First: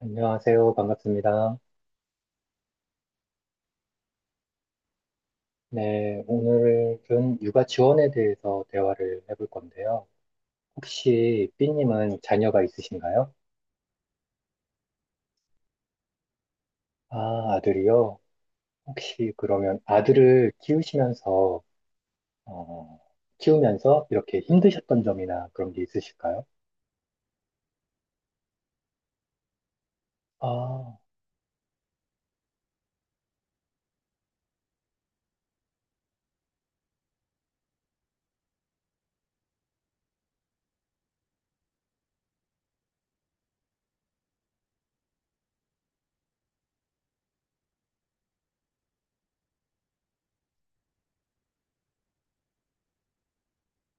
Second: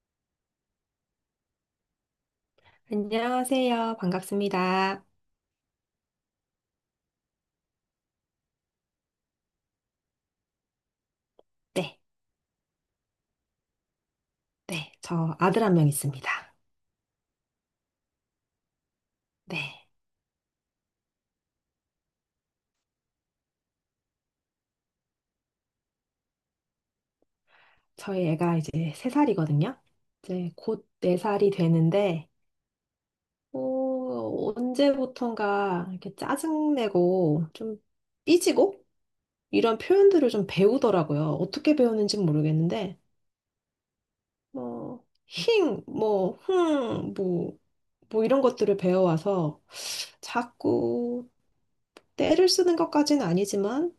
안녕하세요. 반갑습니다. 안녕하세요. 반갑습니다. 네, 오늘은 육아 지원에 대해서 대화를 해볼 건데요. 혹시 네, 삐님은 자녀가 있으신가요? 네. 저 아들 한 명 있습니다. 아, 아들이요? 혹시 그러면 네. 아들을 키우시면서, 어, 키우면서 이렇게 힘드셨던 점이나 그런 게 있으실까요? 저희 애가 이제 세살이거든요. 이제 곧 아, 네살이 되는데, 언제부턴가 이렇게 짜증내고 좀 삐지고 이런 표현들을 좀 배우더라고요. 어떻게 배우는지 모르겠는데, 뭐, 힝, 뭐, 흥, 뭐, 뭐 이런 것들을 배워와서 자꾸 때를 쓰는 것까지는 아니지만,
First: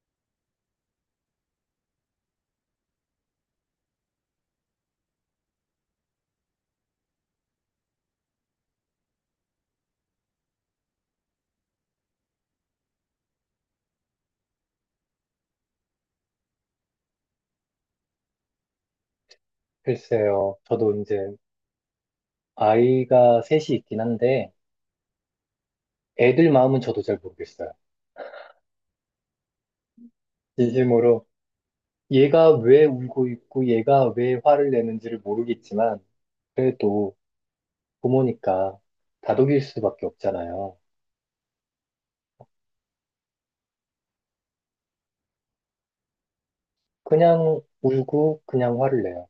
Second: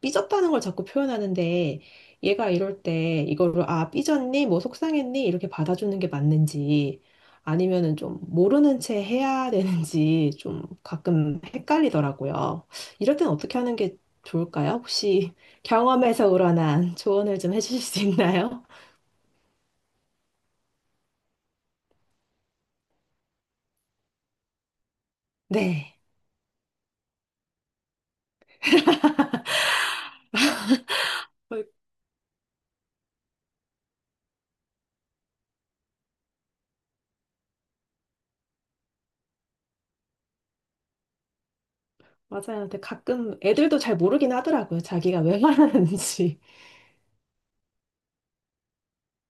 삐졌다는 걸 자꾸 표현하는데 얘가 이럴 때 이거를 아 삐졌니 뭐 속상했니 이렇게 받아주는 게 맞는지 아니면은 좀 모르는 채 해야 되는지 좀 가끔 헷갈리더라고요. 이럴 땐 어떻게 하는 게 좋을까요? 혹시 경험에서 우러난 조언을 좀 해주실 수 있나요? 글쎄요. 저도 이제 아이가 셋이 있긴 한데, 네. 애들 마음은 저도 잘 모르겠어요. 진심으로 얘가 왜 울고 있고 얘가 왜 화를 내는지를 모르겠지만, 그래도 부모니까 다독일 수밖에 없잖아요. 맞아요. 근데 가끔 애들도 잘 모르긴 하더라고요. 자기가 왜 말하는지. 그냥 울고 그냥 화를 내요.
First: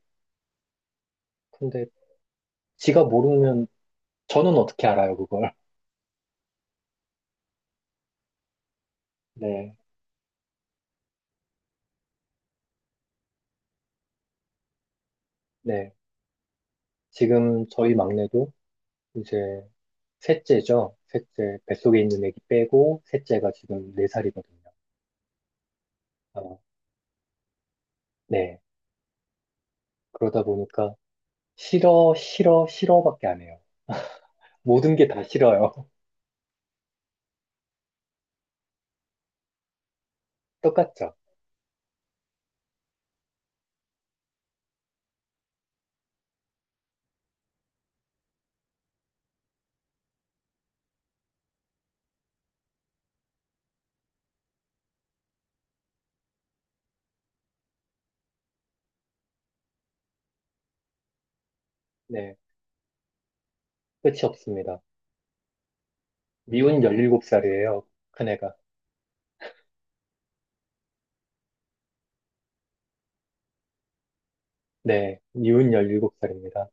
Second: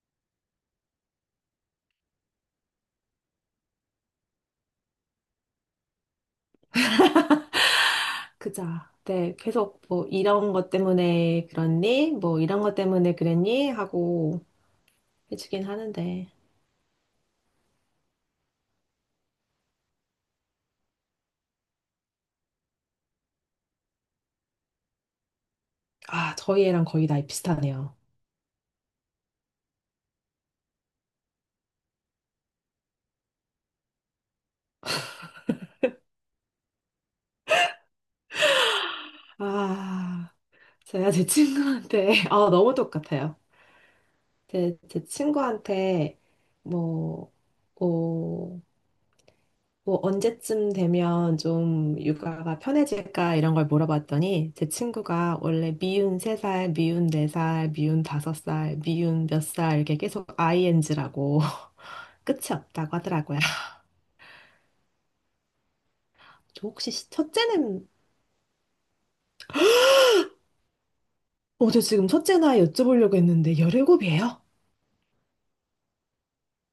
근데 지가 모르면 저는 어떻게 알아요, 그걸. 그자. 네, 네, 계속 뭐 이런 것 때문에 그랬니? 뭐 이런 것 때문에 그랬니? 하고 해주긴 네. 하는데. 지금 저희 막내도 이제 셋째죠. 셋째, 뱃속에 있는 애기 빼고 셋째가 지금 4살이거든요. 아, 저희 애랑 거의 나이 비슷하네요. 네. 그러다 보니까 싫어, 싫어, 싫어밖에 안 해요. 모든 게 다 싫어요. 아, 제가 똑같죠? 제 친구한테, 아, 너무 똑같아요. 제 친구한테, 뭐, 어, 뭐, 언제쯤 되면 좀 육아가 편해질까 이런 걸 물어봤더니 제 친구가 원래 미운 3살, 미운 4살, 미운 5살, 미운 몇 살 이렇게 계속 ING라고 네. 끝이 없다고 하더라고요. 끝이 없습니다. 저 미운 혹시 열 일곱 살이에요 첫째는, 큰애가. 저 지금 첫째 나이 여쭤보려고 했는데, 열일곱이에요. 네, 이혼 17살입니다.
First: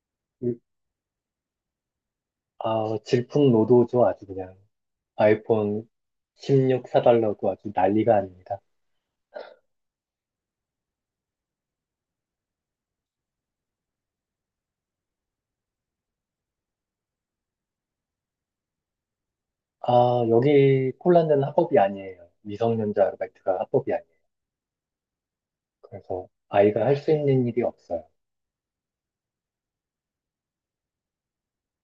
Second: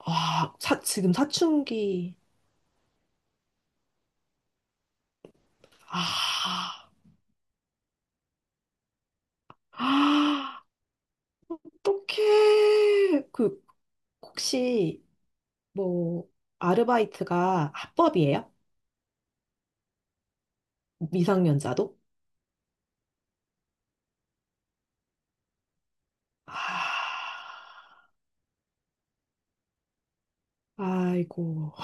아, 지금 사춘기. 아, 질풍노도죠, 아주 그냥. 아이폰 아, 16 사달라고 아주 난리가 아닙니다. 아, 어떡해. 그, 혹시, 뭐, 아르바이트가 합법이에요? 아, 여기 폴란드는 합법이 미성년자도? 아니에요. 미성년자 아르바이트가 합법이 아니에요. 그래서 아, 아이가 할 수 있는 일이 없어요. 아이고.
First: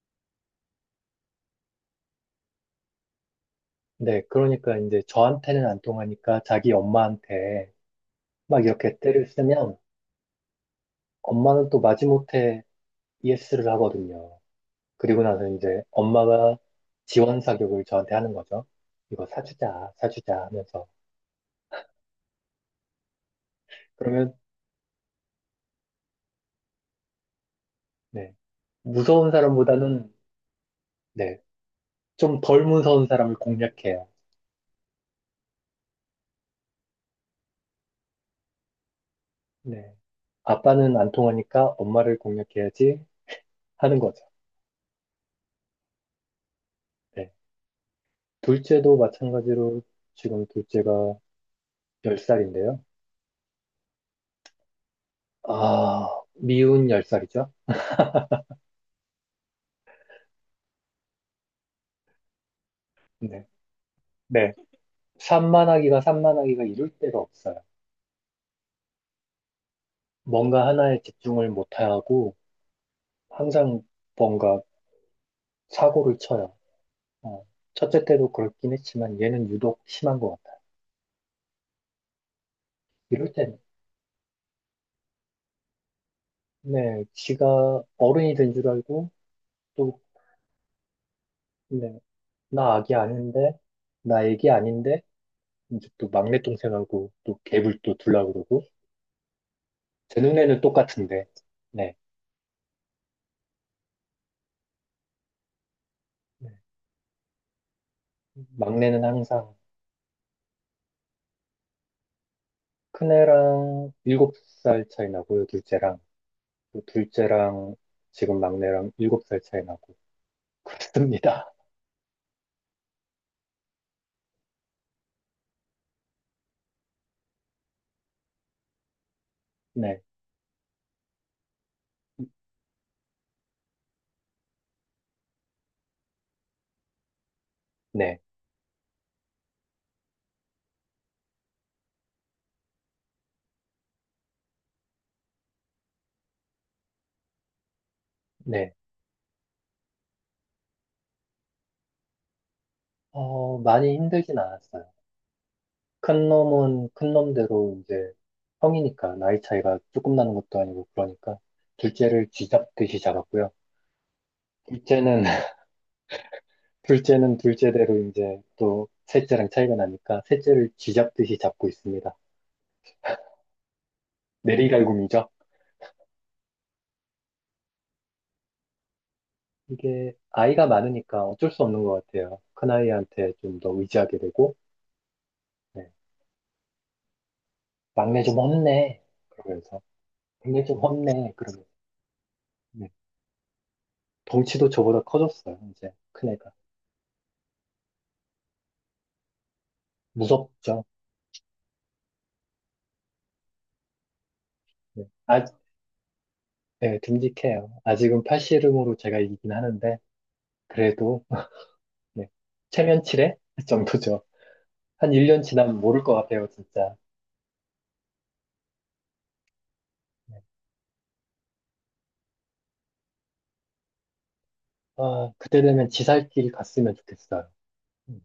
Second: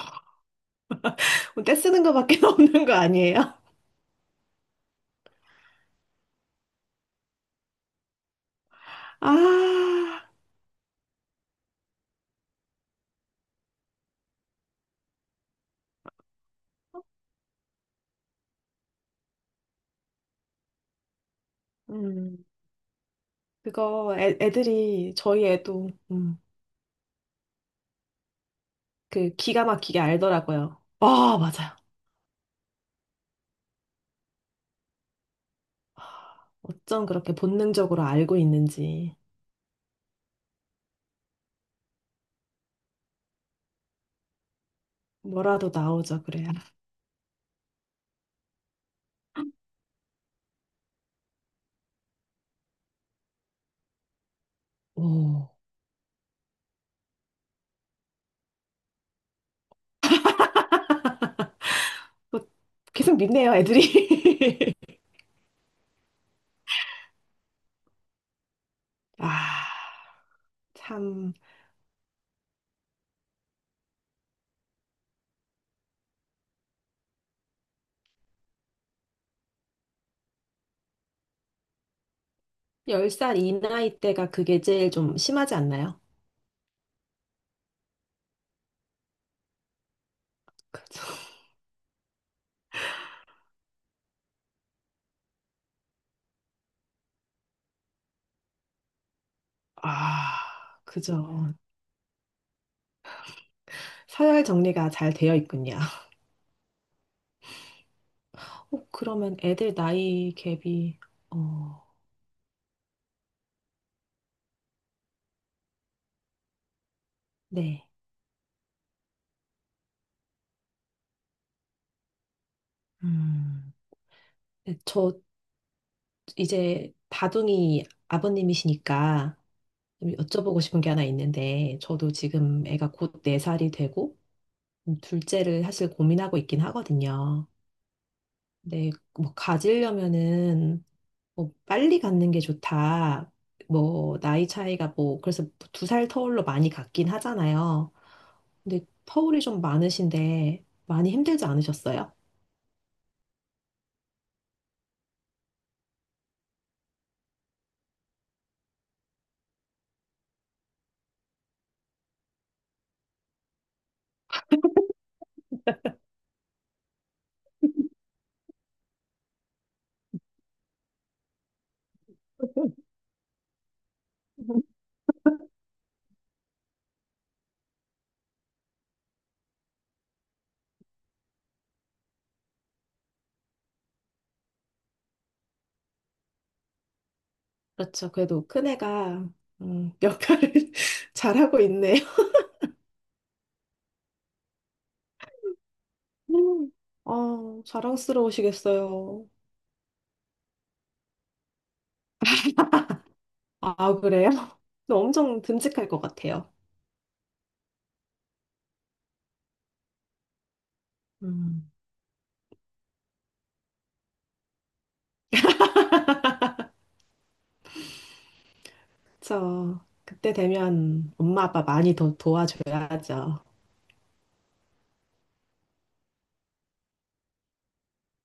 떼 쓰는 거밖에 없는 거 아니에요? 네, 그러니까 이제 저한테는 안 통하니까 자기 엄마한테 막 이렇게 때를 쓰면 아, 엄마는 또 마지못해 ES를 하거든요. 그리고 나서 이제 엄마가 지원 사격을 저한테 하는 거죠. 이거 사주자, 사주자 하면서. 음, 그거 그러면, 애들이, 저희 애도, 네. 무서운 그 기가 막히게 사람보다는, 알더라고요. 아 네, 맞아요. 좀 덜 무서운 사람을 공략해요. 어쩜 그렇게 본능적으로 알고 있는지. 네. 아빠는 안 통하니까 엄마를 공략해야지 하는 거죠. 뭐라도 나오죠, 그래야. 네. 둘째도 마찬가지로 지금 둘째가 10살인데요. 오. 아, 미운 10살이죠. 뭐 계속 네. 믿네요, 네. 애들이. 산만하기가 이룰 데가 없어요. 아, 뭔가 하나에 참. 집중을 못하고 항상 뭔가 사고를 쳐요. 어, 첫째 때도 그렇긴 했지만 얘는 유독 심한 것 같아요. 이럴 10살 이 때는 나이 때가 그게 제일 좀 심하지 않나요? 네, 지가 어른이 된 줄 알고 또 그죠. 네, 나 아기 아닌데 나 애기 아닌데 이제 또 막내 동생하고 또 갭을 또 둘라 그러고 제 아, 눈에는 똑같은데 그죠. 네, 서열 정리가 잘 되어 있군요. 네. 막내는 그러면 항상 애들 나이 갭이, 어, 큰애랑 7살 차이 나고요, 둘째랑 네. 지금 막내랑 7살 차이 나고 그렇습니다. 음. 네, 저 이제 다둥이 아버님이시니까 네, 좀 여쭤보고 싶은 게 하나 있는데, 저도 지금 애가 곧 네 살이 되고, 둘째를 사실 고민하고 있긴 하거든요. 네. 근데 뭐 가지려면은 뭐 빨리 갖는 게 좋다. 뭐 나이 차이가 뭐 그래서 2살 터울로 많이 갖긴 하잖아요. 네. 근데 터울이 좀 많으신데 많이 힘들지 않으셨어요? 많이 힘들진 않았어요. 큰 놈은 큰 놈대로 이제 형이니까 나이 차이가 조금 나는 것도 아니고 그러니까 둘째를 쥐잡듯이 잡았고요. 둘째는 둘째는 둘째대로 이제 또 셋째랑 차이가 나니까 셋째를 쥐잡듯이 잡고 있습니다. 내리갈굼이죠. 이게 아이가 많으니까 어쩔 수 없는 것 같아요. 큰아이한테 좀 더 의지하게 되고 네. 그렇죠. 막내 좀 그래도 혼내 큰애가 그러면서 역할을 막내 좀 혼내 잘하고 그러면서 있네요. 네. 덩치도 저보다 커졌어요. 이제 큰애가. 음, 아, 자랑스러우시겠어요. 무섭죠. 아, 그래요? 네. 엄청 아, 듬직할 것 같아요. 네, 듬직해요. 아직은 팔씨름으로 제가 이기긴 하는데, 그래도, 음. 네. 체면치레? 정도죠. 한 1년 지나면 모를 것 같아요, 진짜. 그쵸. 그때 되면 엄마 아빠 많이 더 도와줘야죠. 아, 그때 되면 지살길 갔으면 좋겠어요. 음,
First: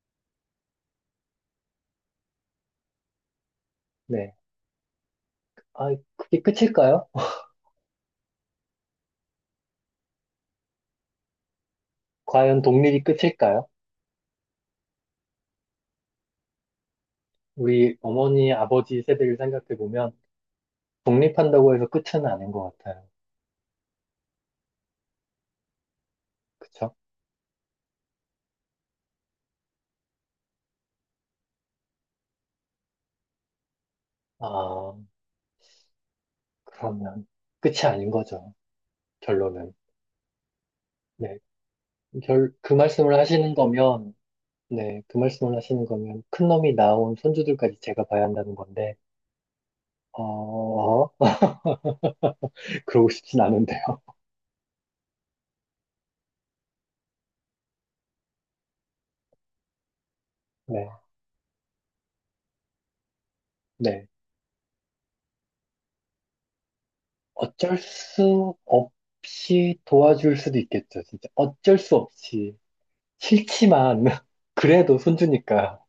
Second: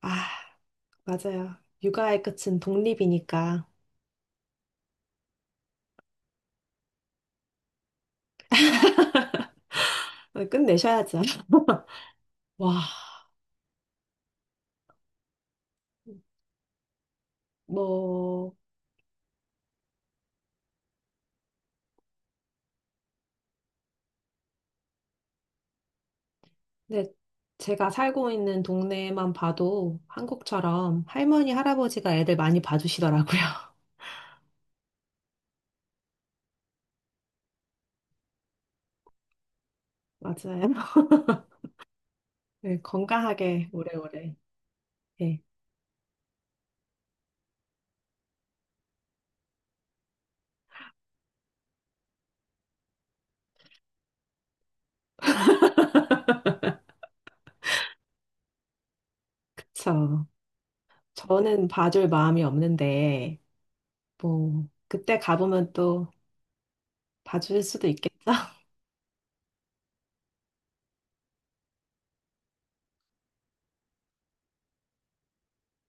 아, 맞아요. 육아의 끝은 독립이니까 네. 아, 그게 끝일까요? 끝내셔야죠. 과연 와, 독립이 끝일까요? 우리 어머니, 뭐, 아버지 세대를 생각해 보면, 독립한다고 해서 끝은 아닌 것 같아요. 그쵸? 네, 제가 살고 있는 동네만 봐도 한국처럼 할머니, 할아버지가 애들 많이 봐주시더라고요. 아, 그러면 끝이 아닌 거죠. 결론은. 맞아요. 네. 그 네, 말씀을 하시는 건강하게 거면, 오래오래. 네, 그 네, 말씀을 하시는 거면 큰 놈이 나온 손주들까지 제가 봐야 한다는 건데, 어, 그러고 싶진 않은데요. 그쵸. 네, 저는 봐줄 마음이 없는데, 네. 뭐, 그때 가보면 또 봐줄 어쩔 수도 있겠죠? 수 없이 도와줄 수도 있겠죠, 진짜. 어쩔 수 없이. 싫지만, 그래도 손주니까.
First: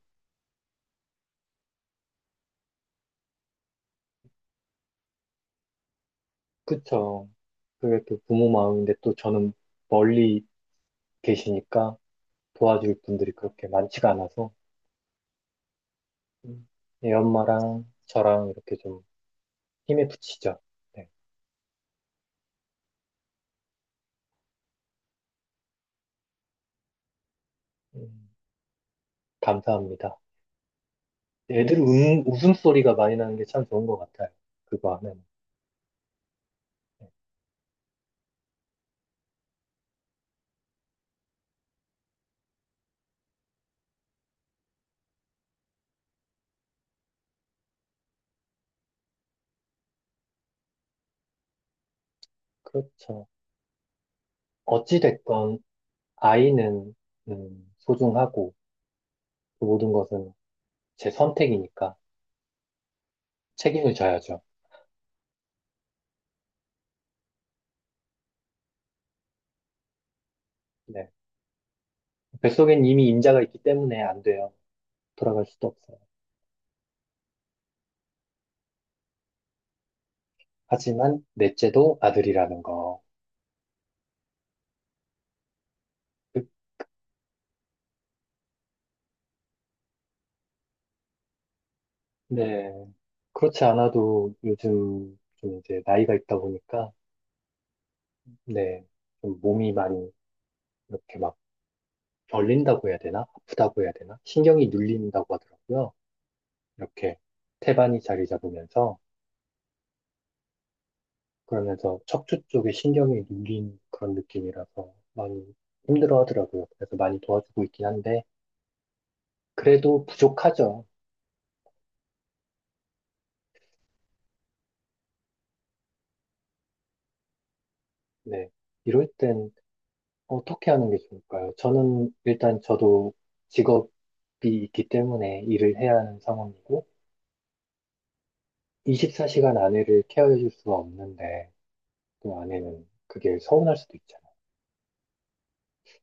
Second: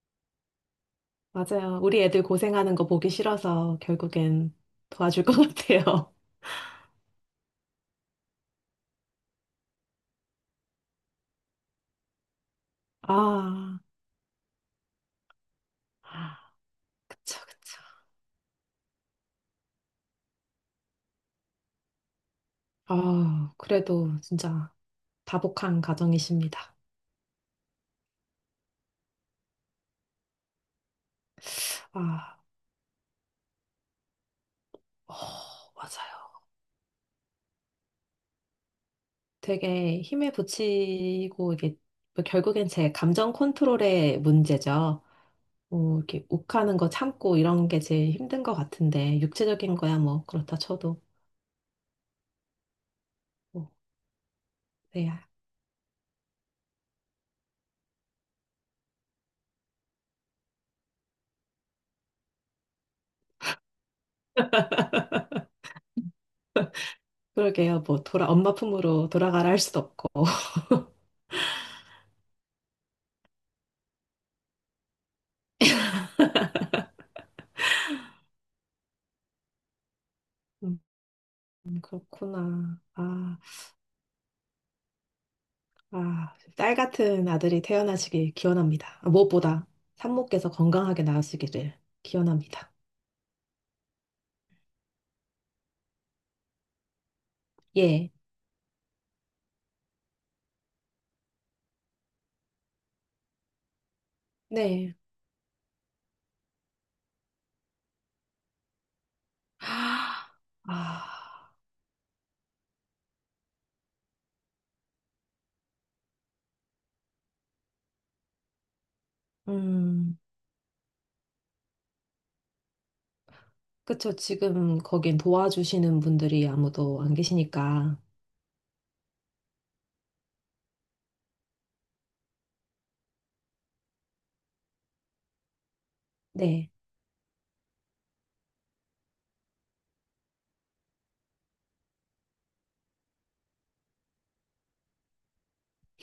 맞아요. 우리 애들 고생하는 거 보기 싫어서 결국엔 도와줄 것 같아요. 그쵸. 그게 또 부모 마음인데 또 저는 멀리 계시니까 도와줄 분들이 그렇게 아, 많지가 않아서, 음, 애 그쵸, 그쵸. 엄마랑 저랑 이렇게 좀 힘에 부치죠. 네. 아, 그래도 진짜 다복한 가정이십니다. 음, 감사합니다. 애들 아, 웃음소리가 많이 나는 게 참 좋은 것 같아요. 그거 어, 하면. 맞아요. 네, 되게 힘에 부치고 이게 뭐 결국엔 제 감정 컨트롤의 문제죠. 뭐 이렇게 욱하는 거 참고 이런 게 제일 힘든 것 같은데 육체적인 거야 뭐 그렇다 쳐도 그렇죠. 뭐, 네, 어찌됐건, 아이는, 소중하고, 그 모든 것은 제 선택이니까 책임을 져야죠. 그러게요. 뭐 돌아 엄마 품으로 돌아가라 할 수도 없고. 네. 뱃속엔 이미 임자가 있기 때문에 안 돼요. 돌아갈 수도 없어요. 음, 하지만, 넷째도 아들이라는 그렇구나. 거. 아, 아, 그- 딸 같은 아들이 태어나시길 기원합니다. 아, 무엇보다 산모께서 건강하게 나으시기를 네. 기원합니다. 그렇지 않아도 요즘 좀 이제 나이가 있다 보니까, 예. 네. 좀 몸이 많이 이렇게 막 벌린다고 해야 되나? 아프다고 해야 되나? 신경이 네. 눌린다고 하더라고요. 이렇게 태반이 자리 잡으면서 아, 아, 그러면서 척추 쪽에 신경이 눌린 그런 느낌이라서 많이 힘들어 하더라고요. 그래서 많이 도와주고 있긴 한데 그래도 음, 부족하죠. 그쵸. 지금 거긴 도와주시는 분들이 아무도 안 계시니까. 네. 이럴 땐 어떻게 하는 게 좋을까요? 저는 일단 저도 직업이 있기 때문에 일을 해야 하는 네. 상황이고 24시간 아내를 케어해 줄 수가 없는데 또 아내는 그게 서운할 수도 있잖아요.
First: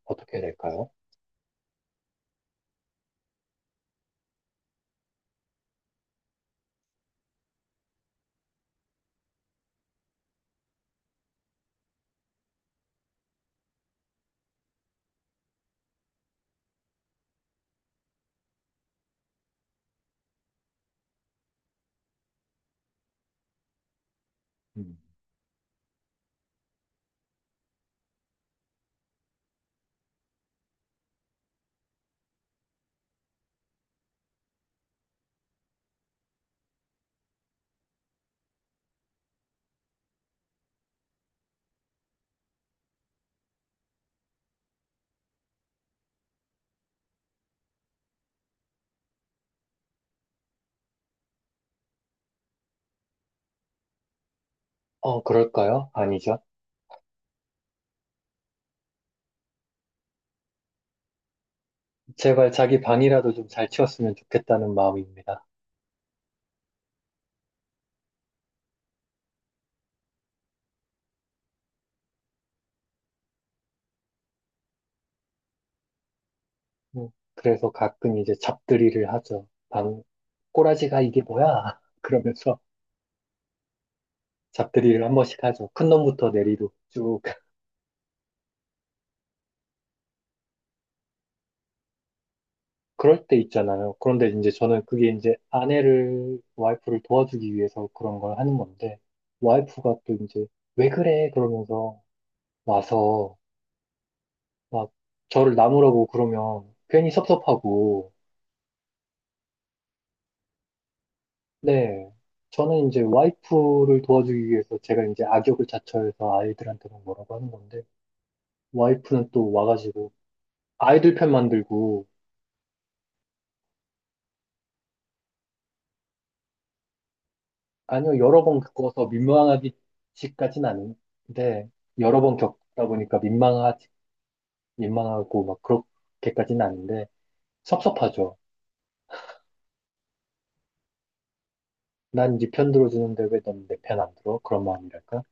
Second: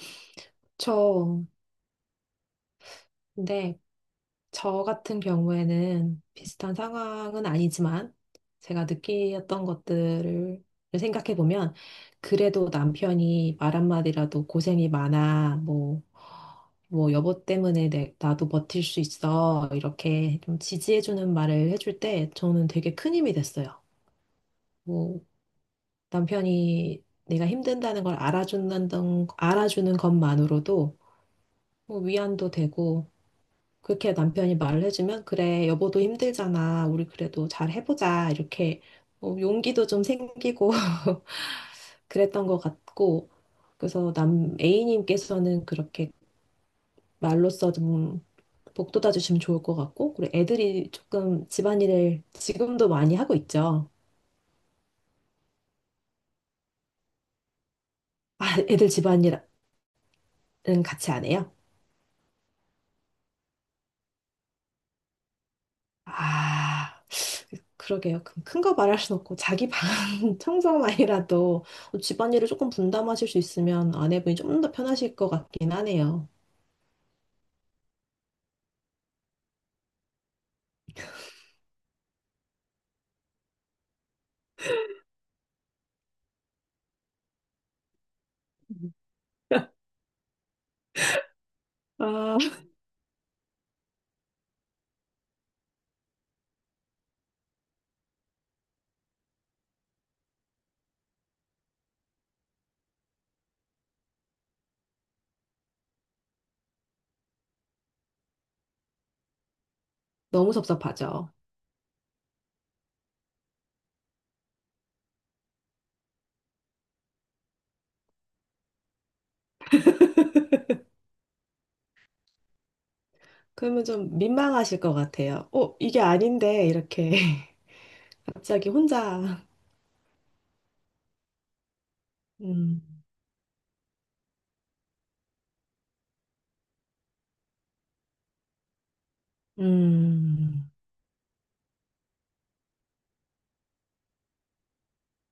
어떻게 해야 될까요? 저, 네. 저 같은 경우에는 비슷한 상황은 아니지만 제가 느끼었던 것들을 생각해 보면 그래도 남편이 말 한마디라도 고생이 많아, 뭐, 뭐 여보 때문에 나도 버틸 수 있어 이렇게 좀 지지해 주는 말을 해줄 때 저는 되게 큰 힘이 됐어요. 음. 뭐 남편이 내가 힘든다는 걸 알아준다는 알아주는 것만으로도 뭐 위안도 되고 그렇게 남편이 말을 해주면, 그래, 여보도 힘들잖아. 우리 그래도 잘 해보자. 이렇게 용기도 좀 생기고 그랬던 것 같고, 그래서 남 A님께서는 그렇게 말로써 좀 복돋아 주시면 좋을 것 같고, 그리고 애들이 조금 집안일을 지금도 많이 하고 있죠. 그럴까요? 아니죠. 아, 애들 집안일은 같이 안 해요? 제발 자기 방이라도 좀 잘 치웠으면 좋겠다는 마음입니다. 아. 그러게요. 큰 거 말할 순 없고 자기 방 청소만이라도 뭐 집안일을 조금 분담하실 수 있으면 아내분이 좀 더 편하실 것 같긴 하네요. 음, 그래서 가끔 이제 잡들이를 하죠. 방, 꼬라지가 이게 뭐야? 그러면서 잡들이를 한 번씩 하죠. 큰 놈부터 내리로 쭉. 아, 그럴 때 있잖아요. 그런데 이제 저는 그게 이제 아내를, 와이프를 도와주기 위해서 그런 걸 하는 건데, 와이프가 또 이제, 왜 그래? 그러면서 와서 막 저를 나무라고 그러면 괜히 섭섭하고, 너무 섭섭하죠. 네. 저는 이제 와이프를 도와주기 위해서 제가 이제 악역을 자처해서 아이들한테는 뭐라고 하는 건데, 와이프는 또 와가지고 아이들 편 만들고, 그러면 좀 민망하실 것 같아요. 어, 이게 아닌데 이렇게 아니요, 여러 번 갑자기 겪어서 혼자 민망하기까지는 아닌데, 여러 번 음, 겪다 보니까 민망하지, 민망하고 막 그렇게까지는 아닌데, 섭섭하죠. 음, 난 네 편 들어주는데 왜 넌 내 편 안 들어? 그런 마음이랄까?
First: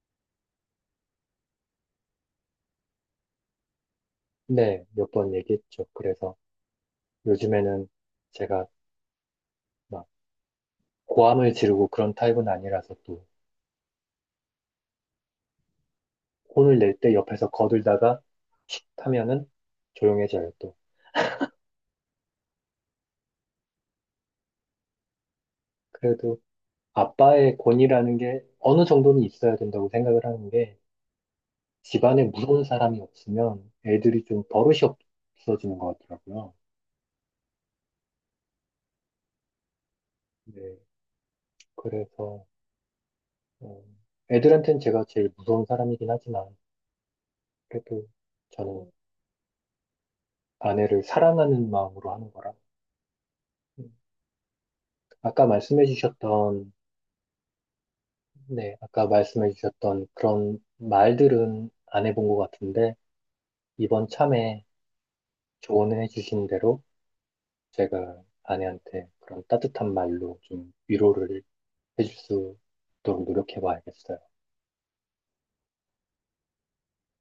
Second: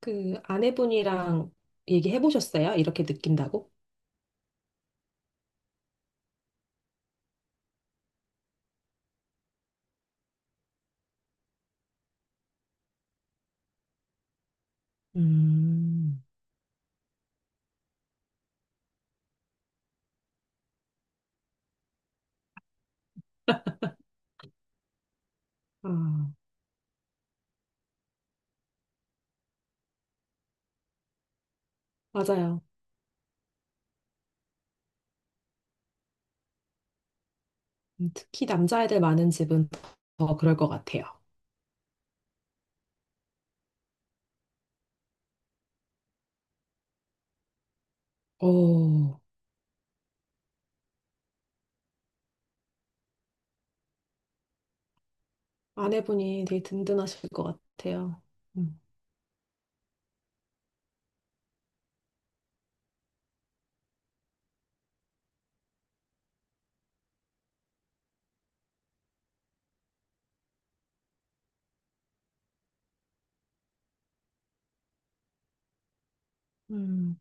그 아내분이랑 얘기해 보셨어요? 이렇게 느낀다고? 네, 몇 번 얘기했죠. 그래서 요즘에는 제가 막 고함을 지르고 그런 타입은 아니라서 또, 음, 혼을 낼 때 옆에서 거들다가 타면은 조용해져요, 또. 아, 그래도 아빠의 권위라는 게 어느 정도는 있어야 된다고 생각을 하는 게 집안에 맞아요. 무서운 사람이 없으면 애들이 좀 버릇이 없어지는 것 같더라고요. 특히 남자애들 많은 집은 더 그럴 것 네. 같아요. 그래서, 어, 애들한테는 제가 제일 무서운 사람이긴 하지만 그래도 저는 어, 아내를 사랑하는 마음으로 하는 거라. 음, 아까 말씀해 아내분이 되게 주셨던, 든든하실 것 같아요. 네, 음, 아까 말씀해 주셨던 그런 말들은 안 해본 것 같은데 이번 참에 조언해 주신 대로 제가 아내한테 그런 따뜻한 말로 좀 위로를 해줄 수 있도록 노력해 봐야겠어요. 음,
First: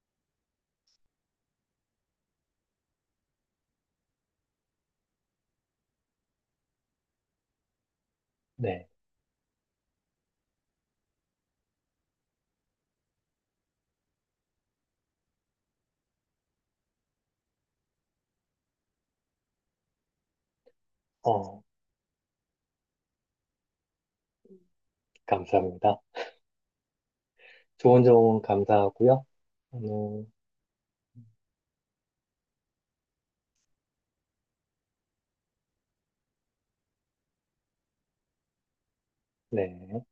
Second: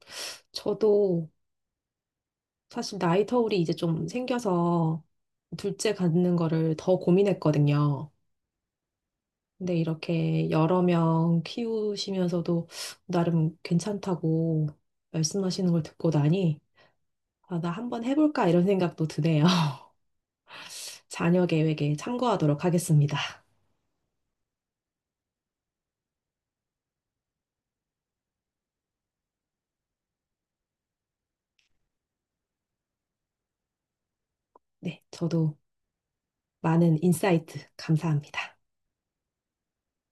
저도 사실 나이 터울이 이제 좀 생겨서 둘째 갖는 거를 더 고민했거든요. 네. 근데 이렇게 여러 명 키우시면서도 나름 괜찮다고 말씀하시는 걸 듣고 나니, 아, 나 한번 해볼까 이런 생각도 드네요. 자녀 어, 계획에 참고하도록 하겠습니다. 감사합니다. 좋은 조언 감사하고요. 오늘, 네, 저도 많은 인사이트 감사합니다. 네.